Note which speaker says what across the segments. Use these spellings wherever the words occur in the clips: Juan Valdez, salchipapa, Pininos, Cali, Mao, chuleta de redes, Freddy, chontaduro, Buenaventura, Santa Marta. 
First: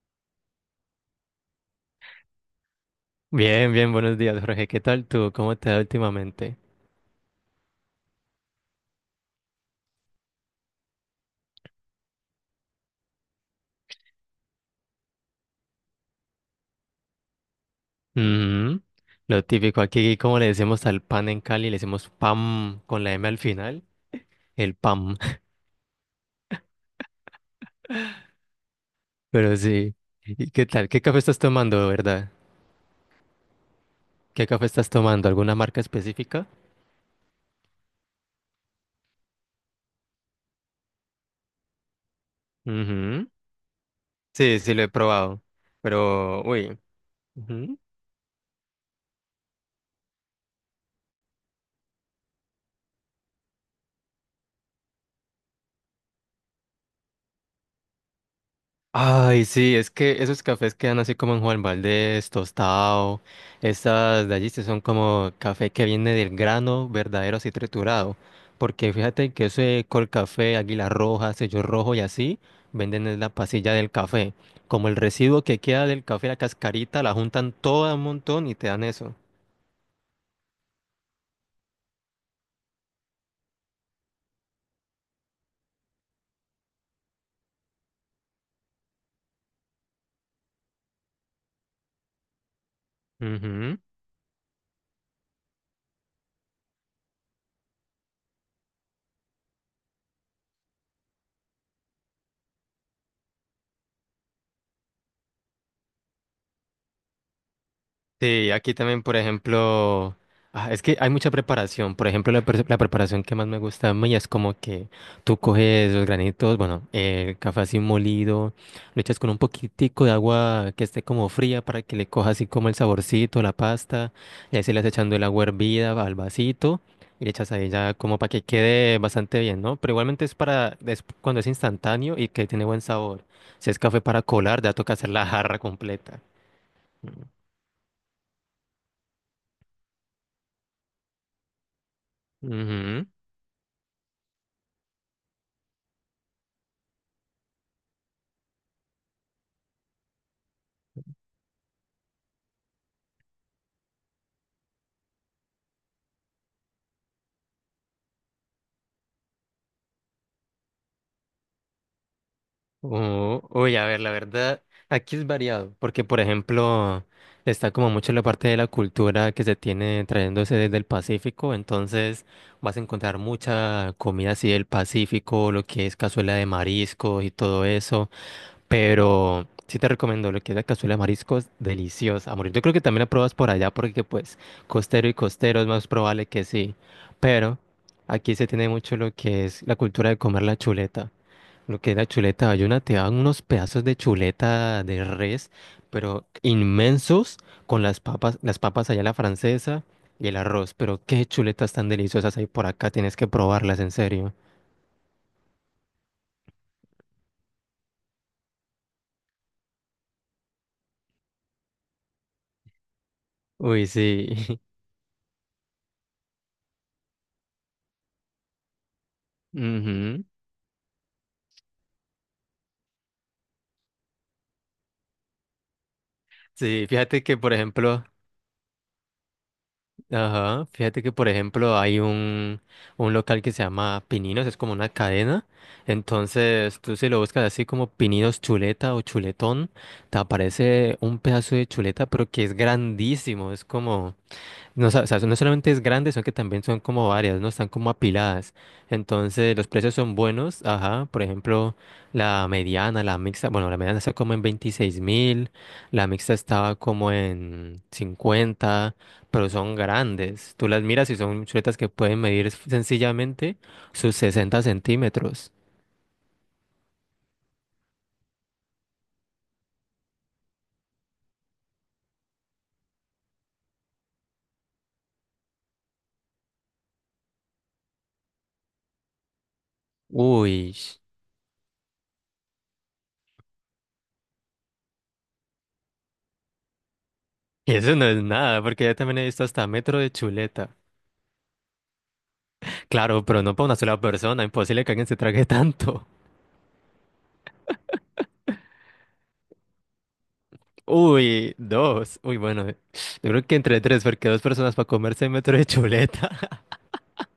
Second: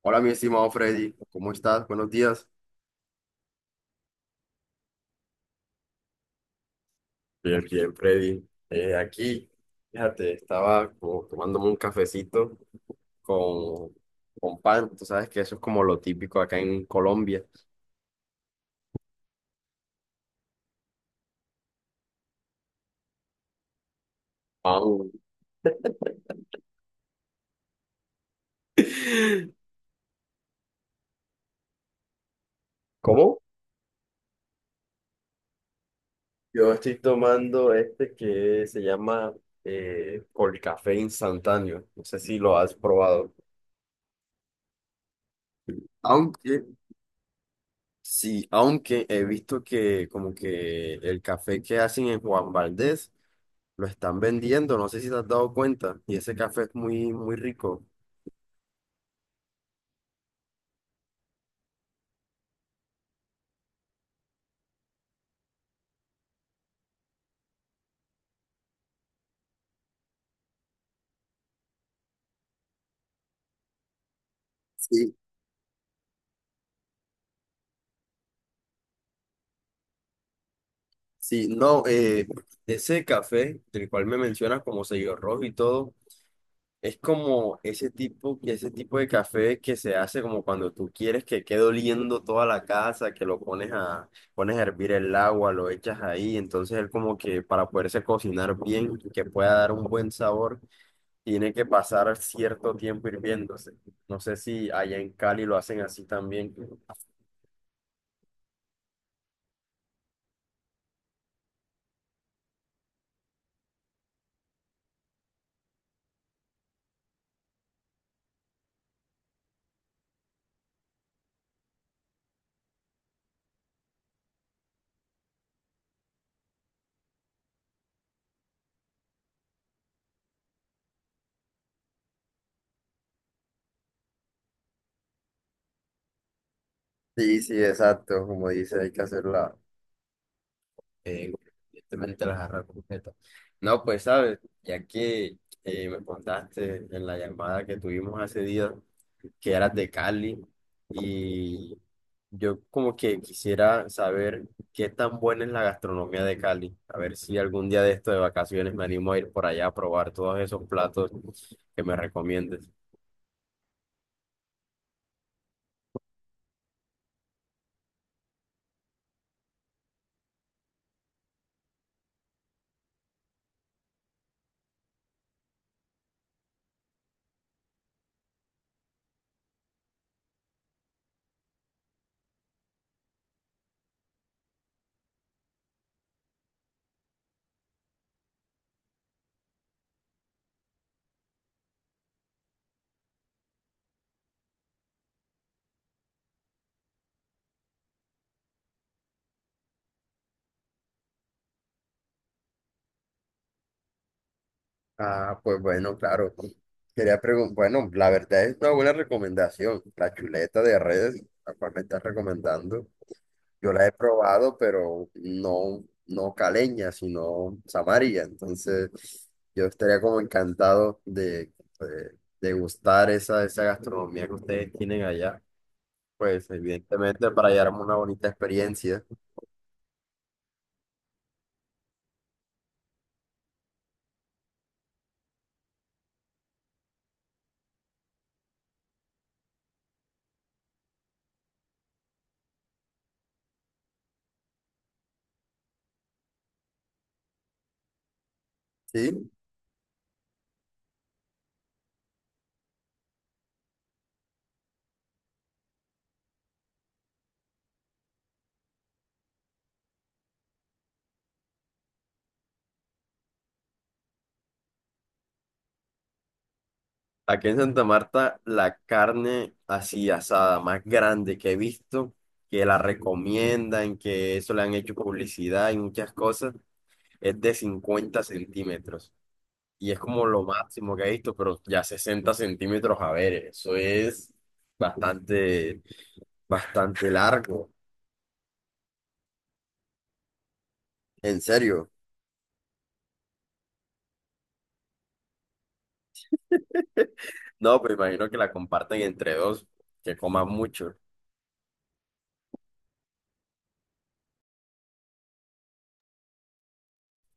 Speaker 1: Hola, mi estimado Freddy, ¿cómo estás? Buenos días.
Speaker 2: Bien, bien, buenos días, Jorge. ¿Qué tal tú? ¿Cómo te va últimamente?
Speaker 1: Bien, bien, Freddy. Aquí, fíjate, estaba como tomándome un cafecito con, con pan. Tú sabes que eso es como lo típico acá en Colombia.
Speaker 2: Ujú. Lo típico aquí, como le decimos al pan en Cali, le decimos pam con la M al final, el
Speaker 1: Pan.
Speaker 2: pam. Pero sí. ¿Y qué tal? ¿Qué café estás tomando, verdad?
Speaker 1: ¿Cómo?
Speaker 2: ¿Qué café estás tomando? ¿Alguna marca específica?
Speaker 1: Yo estoy tomando este que se llama eh, café instantáneo. No sé si lo has
Speaker 2: Ujú.
Speaker 1: probado.
Speaker 2: Sí, sí, lo he probado. Pero,
Speaker 1: Aunque,
Speaker 2: uy.
Speaker 1: sí, aunque he visto que como que el café que hacen en Juan Valdez lo están vendiendo, no sé si te has dado cuenta. Y ese café es muy, muy rico.
Speaker 2: Ay, sí, es que esos cafés quedan así como en Juan Valdez, tostado. Estas de allí sí son como café que viene del grano verdadero así triturado. Porque fíjate que ese col café, águila roja, sello rojo y así, venden es la pasilla del café. Como el
Speaker 1: Sí.
Speaker 2: residuo que queda del café, la cascarita, la juntan toda un montón y te dan eso.
Speaker 1: Sí, no, ese café, del cual me mencionas como sello rojo y todo, es como ese tipo de café que se hace como cuando tú quieres que quede oliendo toda la casa, que lo pones a, pones a hervir el agua, lo echas ahí, entonces él como que para poderse cocinar bien, que pueda dar un buen sabor, tiene que pasar cierto tiempo hirviéndose. No sé si allá en Cali lo hacen así también.
Speaker 2: Sí, aquí también, por ejemplo, ah, es que hay mucha preparación. Por ejemplo, la preparación que más me gusta a mí es como que tú coges los granitos, bueno, el café así molido, lo echas con un poquitico de agua que esté como fría para que le coja así como el saborcito, la pasta, y ahí se le vas echando el agua hervida al vasito y le echas ahí ya como para que quede bastante bien, ¿no? Pero igualmente es cuando es instantáneo y que tiene buen sabor. Si es café para colar, ya toca hacer la jarra completa.
Speaker 1: Sí, sí, exacto, como dice, hay que hacerla eh, evidentemente la jarra
Speaker 2: Ujú.
Speaker 1: completa. No, pues sabes, ya que me contaste en la llamada que tuvimos hace día que eras de Cali y yo como que quisiera saber qué tan buena es la gastronomía de Cali, a ver si algún día de esto de vacaciones me animo a ir por allá a probar todos esos platos que me recomiendes.
Speaker 2: Oh, uy, a ver, la verdad, aquí es variado, porque por ejemplo, está como mucho la parte de la cultura que se tiene trayéndose desde el Pacífico, entonces vas a encontrar mucha comida así del Pacífico, lo que es cazuela de mariscos y todo eso, pero sí te recomiendo lo que es la cazuela de mariscos, deliciosa, a morir. Yo creo que también la pruebas por allá, porque pues costero y costero es más probable que sí, pero aquí se tiene mucho lo que es la cultura de comer la chuleta. Lo que es la chuleta bayuna, te dan unos pedazos de chuleta de res, pero inmensos, con las papas allá a la francesa y el arroz. Pero qué chuletas tan deliciosas hay por acá, tienes que probarlas, en serio.
Speaker 1: Ah, pues bueno, claro. Quería preguntar, bueno, la verdad es una buena recomendación. La chuleta de redes, la cual me estás recomendando. Yo la
Speaker 2: Uy,
Speaker 1: he
Speaker 2: sí.
Speaker 1: probado, pero no, no caleña, sino samaria. Entonces, yo estaría como
Speaker 2: Ujú.
Speaker 1: de degustar esa gastronomía que ustedes tienen allá. Pues,
Speaker 2: Sí, fíjate
Speaker 1: evidentemente,
Speaker 2: que,
Speaker 1: para
Speaker 2: por
Speaker 1: llevarme una
Speaker 2: ejemplo,
Speaker 1: bonita experiencia.
Speaker 2: Ajá, fíjate que por ejemplo hay un local que se llama Pininos, es como una cadena, entonces tú si lo buscas así como Pininos Chuleta o Chuletón, te aparece un pedazo de chuleta pero que es grandísimo, es como, no, o sea, no solamente es grande, son que también son como varias, ¿no? Están como apiladas.
Speaker 1: ¿Sí?
Speaker 2: Entonces, los precios son buenos. Ajá, por ejemplo, la mediana, la mixta, bueno, la mediana está como en 26.000, la mixta estaba como en 50, pero son grandes. Tú las miras y son chuletas que pueden medir sencillamente sus 60 centímetros.
Speaker 1: Aquí en Santa Marta, la carne así asada más grande que he visto, que la recomiendan, que eso le han hecho publicidad y muchas cosas, es de 50 centímetros. Y es como lo
Speaker 2: Uy,
Speaker 1: máximo que he visto, pero ya 60 centímetros, a ver, eso es bastante, bastante largo.
Speaker 2: eso no es nada, porque yo también he visto hasta metro de chuleta.
Speaker 1: En serio.
Speaker 2: Claro, pero no para una sola persona, imposible que alguien se trague tanto.
Speaker 1: No, pues imagino que la comparten entre dos, que coman mucho.
Speaker 2: Uy, dos. Uy, bueno, yo creo que entre tres, porque dos personas para comerse un metro de chuleta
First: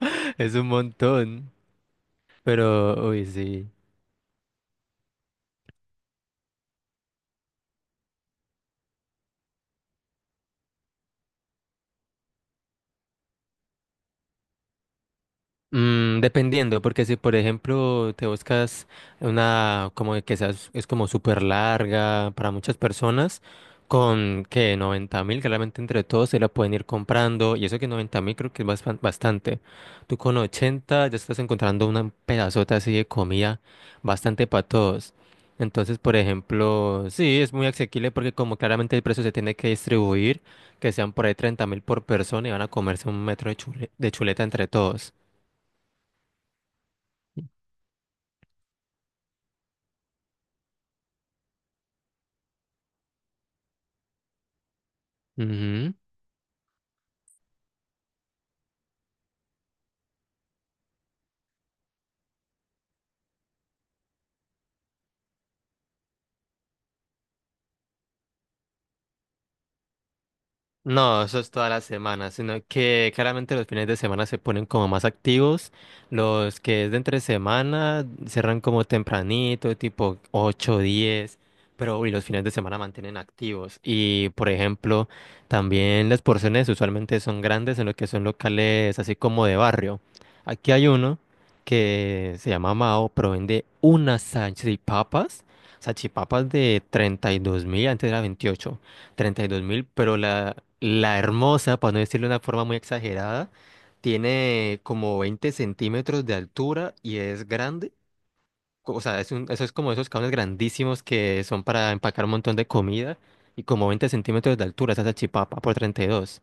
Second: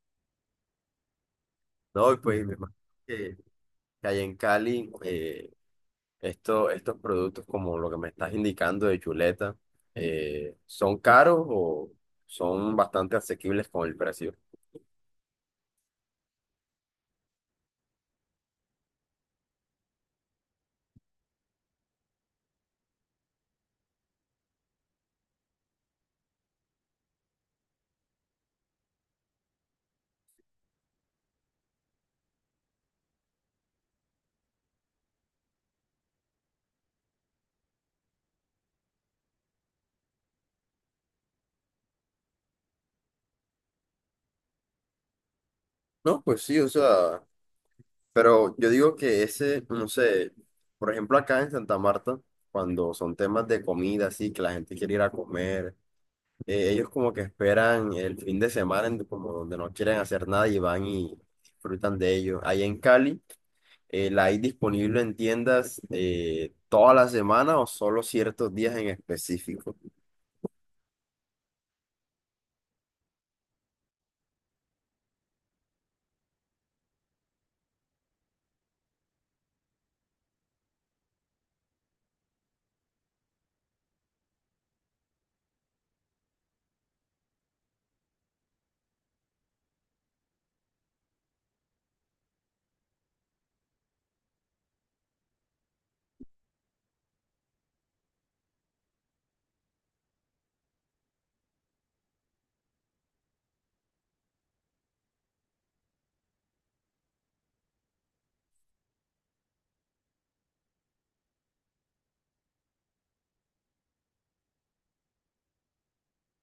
Speaker 2: es un montón.
Speaker 1: No, y pues me imagino
Speaker 2: Pero, uy,
Speaker 1: que,
Speaker 2: sí.
Speaker 1: que allá en Cali, esto, estos productos, como lo que me estás indicando de chuleta, ¿son caros o son bastante asequibles con el precio?
Speaker 2: Mm, dependiendo, porque si por ejemplo te buscas una como de que seas, es como súper larga para muchas personas, con que 90.000, claramente entre todos se la pueden ir comprando, y eso que 90.000 creo que es bastante. Tú con 80 ya estás encontrando una pedazota así de comida bastante para todos. Entonces, por ejemplo, sí, es muy asequible porque como claramente el precio se tiene que distribuir, que sean por ahí 30.000 por persona y van a comerse un metro de de chuleta entre todos.
Speaker 1: No, pues sí, o sea, pero yo digo que ese, no sé, por ejemplo acá en Santa Marta, cuando son temas de comida, así, que la gente quiere ir a comer,
Speaker 2: Ujú.
Speaker 1: ellos como que esperan el fin de semana, como donde no quieren hacer nada y van y disfrutan de ello. Ahí en Cali. ¿La hay disponible en tiendas toda la semana o solo ciertos días en específico?
Speaker 2: No, eso es toda la semana, sino que claramente los fines de semana se ponen como más activos. Los que es de entre semana cerran como tempranito, tipo 8 10, pero y los fines de semana mantienen activos. Y por ejemplo, también las porciones usualmente son grandes en lo que son locales así como de barrio. Aquí hay uno que se llama Mao, pero vende unas salchipapas, salchipapas de 32.000, antes era 28. 32.000, pero la hermosa, para no decirlo de una forma muy exagerada, tiene como 20 centímetros de altura y es grande. O sea, eso es como esos cables grandísimos que son para empacar un montón de comida y como 20 centímetros de altura, esa salchipapa por 32.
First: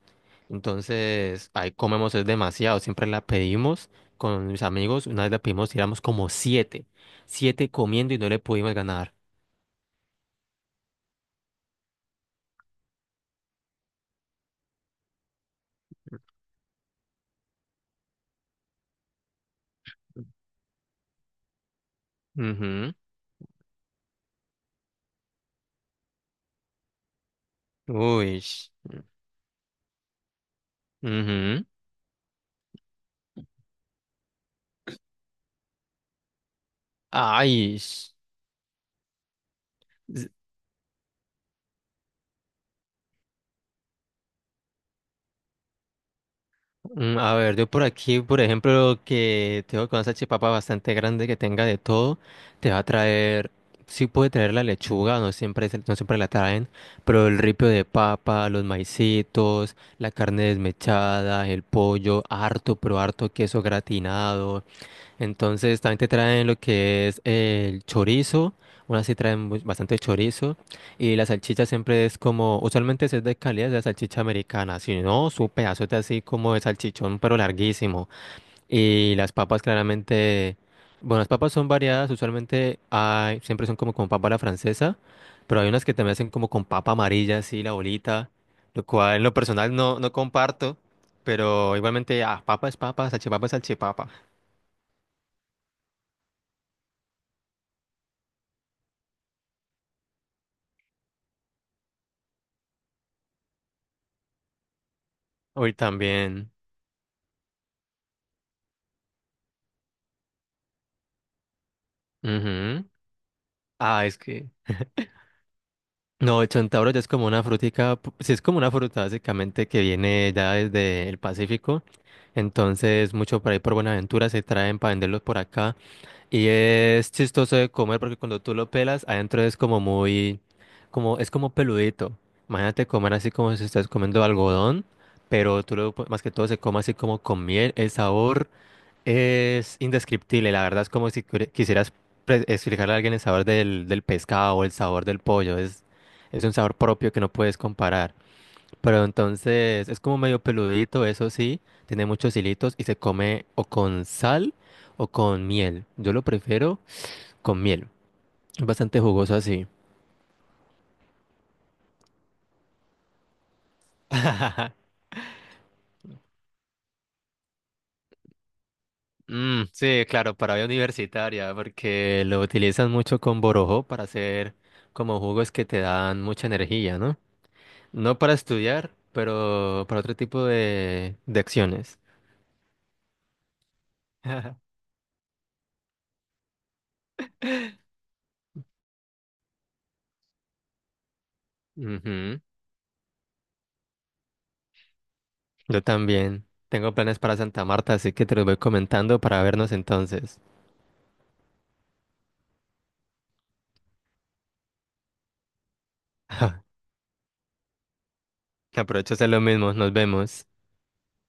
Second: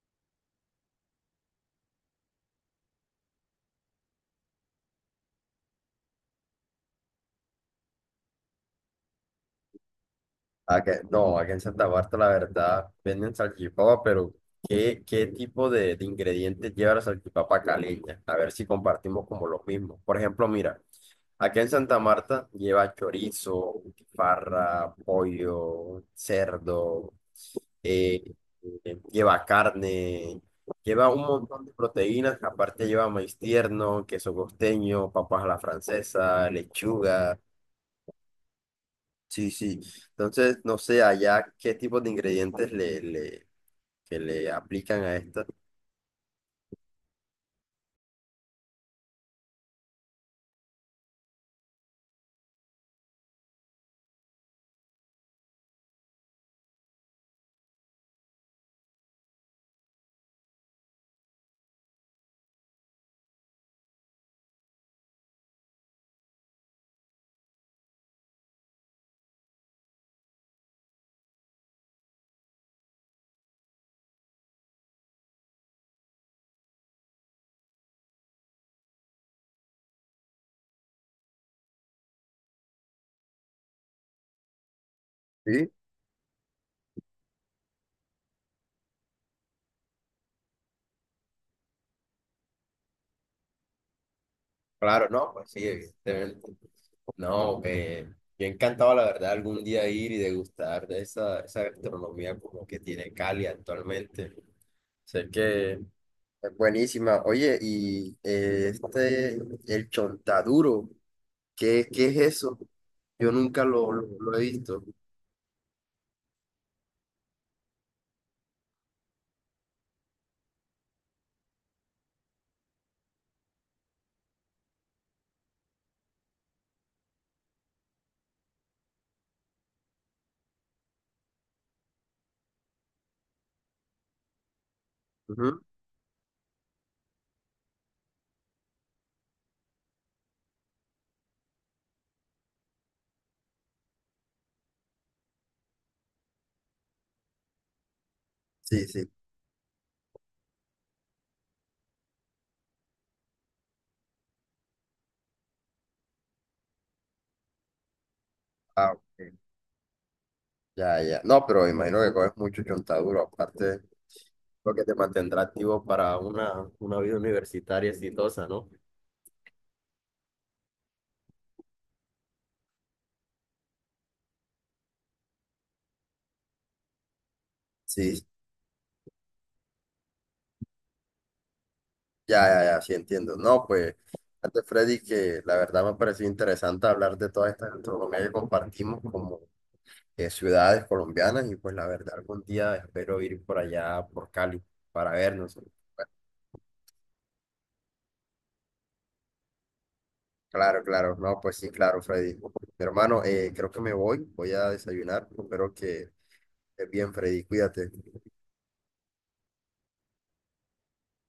Speaker 2: Entonces, ahí comemos es demasiado. Siempre la pedimos con mis amigos. Una vez la pedimos y éramos como siete. Siete comiendo y no le pudimos ganar.
Speaker 1: No, aquí en Santa Marta la verdad venden salchipapa, pero ¿qué tipo de ingredientes lleva la salchipapa caleña? A ver si compartimos como los mismos. Por ejemplo, mira, aquí en Santa Marta
Speaker 2: Ujú.
Speaker 1: lleva chorizo, farra, pollo, cerdo. eh,
Speaker 2: Uy.
Speaker 1: lleva carne, lleva un montón
Speaker 2: Ujú.
Speaker 1: de proteínas, aparte lleva maíz tierno, queso costeño, papas a la francesa, lechuga,
Speaker 2: Ay,
Speaker 1: sí, sí.
Speaker 2: s-
Speaker 1: Entonces, no sé allá qué tipo de ingredientes que le aplican a esto.
Speaker 2: a ver, yo por aquí, por ejemplo, que tengo con esa chipapa bastante grande que tenga de todo, te va a traer, sí puede traer la lechuga, no siempre, no siempre la traen, pero el ripio de papa, los maicitos, la carne desmechada, el pollo, harto, pero harto queso gratinado. Entonces también te traen lo que es el chorizo, unas sí traen bastante chorizo y la salchicha siempre es como, usualmente si es de calidad es la salchicha americana, si no, su pedazote así como de salchichón pero larguísimo. Y las papas claramente, bueno, las papas son variadas, usualmente hay, siempre son como con papa a la francesa, pero hay
Speaker 1: Sí,
Speaker 2: unas que también hacen como con papa amarilla, así la bolita, lo cual en lo personal no, no comparto, pero igualmente, ah, papa es papa, salchipapa es salchipapa.
Speaker 1: claro, no, pues sí, evidentemente. No, yo encantado, la verdad, algún día ir y degustar de esa gastronomía como que tiene Cali actualmente. Sé
Speaker 2: Hoy
Speaker 1: que
Speaker 2: también.
Speaker 1: es buenísima. Oye, y el chontaduro, ¿qué es eso?
Speaker 2: Ujú.
Speaker 1: Yo nunca
Speaker 2: Ah, es
Speaker 1: lo he
Speaker 2: que.
Speaker 1: visto.
Speaker 2: No, el centauro ya es como una frutica, sí es como una fruta básicamente que viene ya desde el Pacífico. Entonces, mucho por ahí por Buenaventura se traen para venderlos por acá. Y es chistoso de comer porque cuando tú lo pelas, adentro es como muy, como, es como peludito. Imagínate comer así como si estás comiendo algodón,
Speaker 1: Ujú.
Speaker 2: pero tú más que todo se come así como con miel, el sabor. Es indescriptible, la verdad es como si quisieras explicarle a alguien el sabor del pescado o el sabor del pollo. Es un sabor propio que no puedes comparar.
Speaker 1: Sí,
Speaker 2: Pero
Speaker 1: sí.
Speaker 2: entonces es como medio peludito, eso sí, tiene muchos hilitos y se come o con sal o con miel. Yo lo prefiero con miel. Es
Speaker 1: Ah,
Speaker 2: bastante jugoso
Speaker 1: ok.
Speaker 2: así.
Speaker 1: Ya, ya. No, pero imagino que coges mucho chontaduro, aparte lo que te mantendrá activo para una vida universitaria exitosa, ¿no?
Speaker 2: Mm, sí, claro, para vida universitaria, porque lo utilizan mucho con borojó para hacer como jugos que te dan mucha energía, ¿no? No
Speaker 1: Sí,
Speaker 2: para estudiar, pero para otro tipo de acciones.
Speaker 1: ya, ya, ya, sí entiendo. No, pues, antes Freddy, que la verdad me ha parecido interesante hablar de toda esta gastronomía que compartimos como ciudades colombianas y pues la verdad
Speaker 2: Ujú.
Speaker 1: algún día espero ir por allá, por Cali, para vernos. Bueno,
Speaker 2: Yo también. Tengo planes para Santa Marta, así que te los voy comentando para vernos entonces.
Speaker 1: claro, claro, no, pues sí, claro, Freddy. Mi hermano, creo que me voy, voy a desayunar, espero que estés bien, Freddy, cuídate.
Speaker 2: Aprovecho a hacer lo mismo. Nos vemos.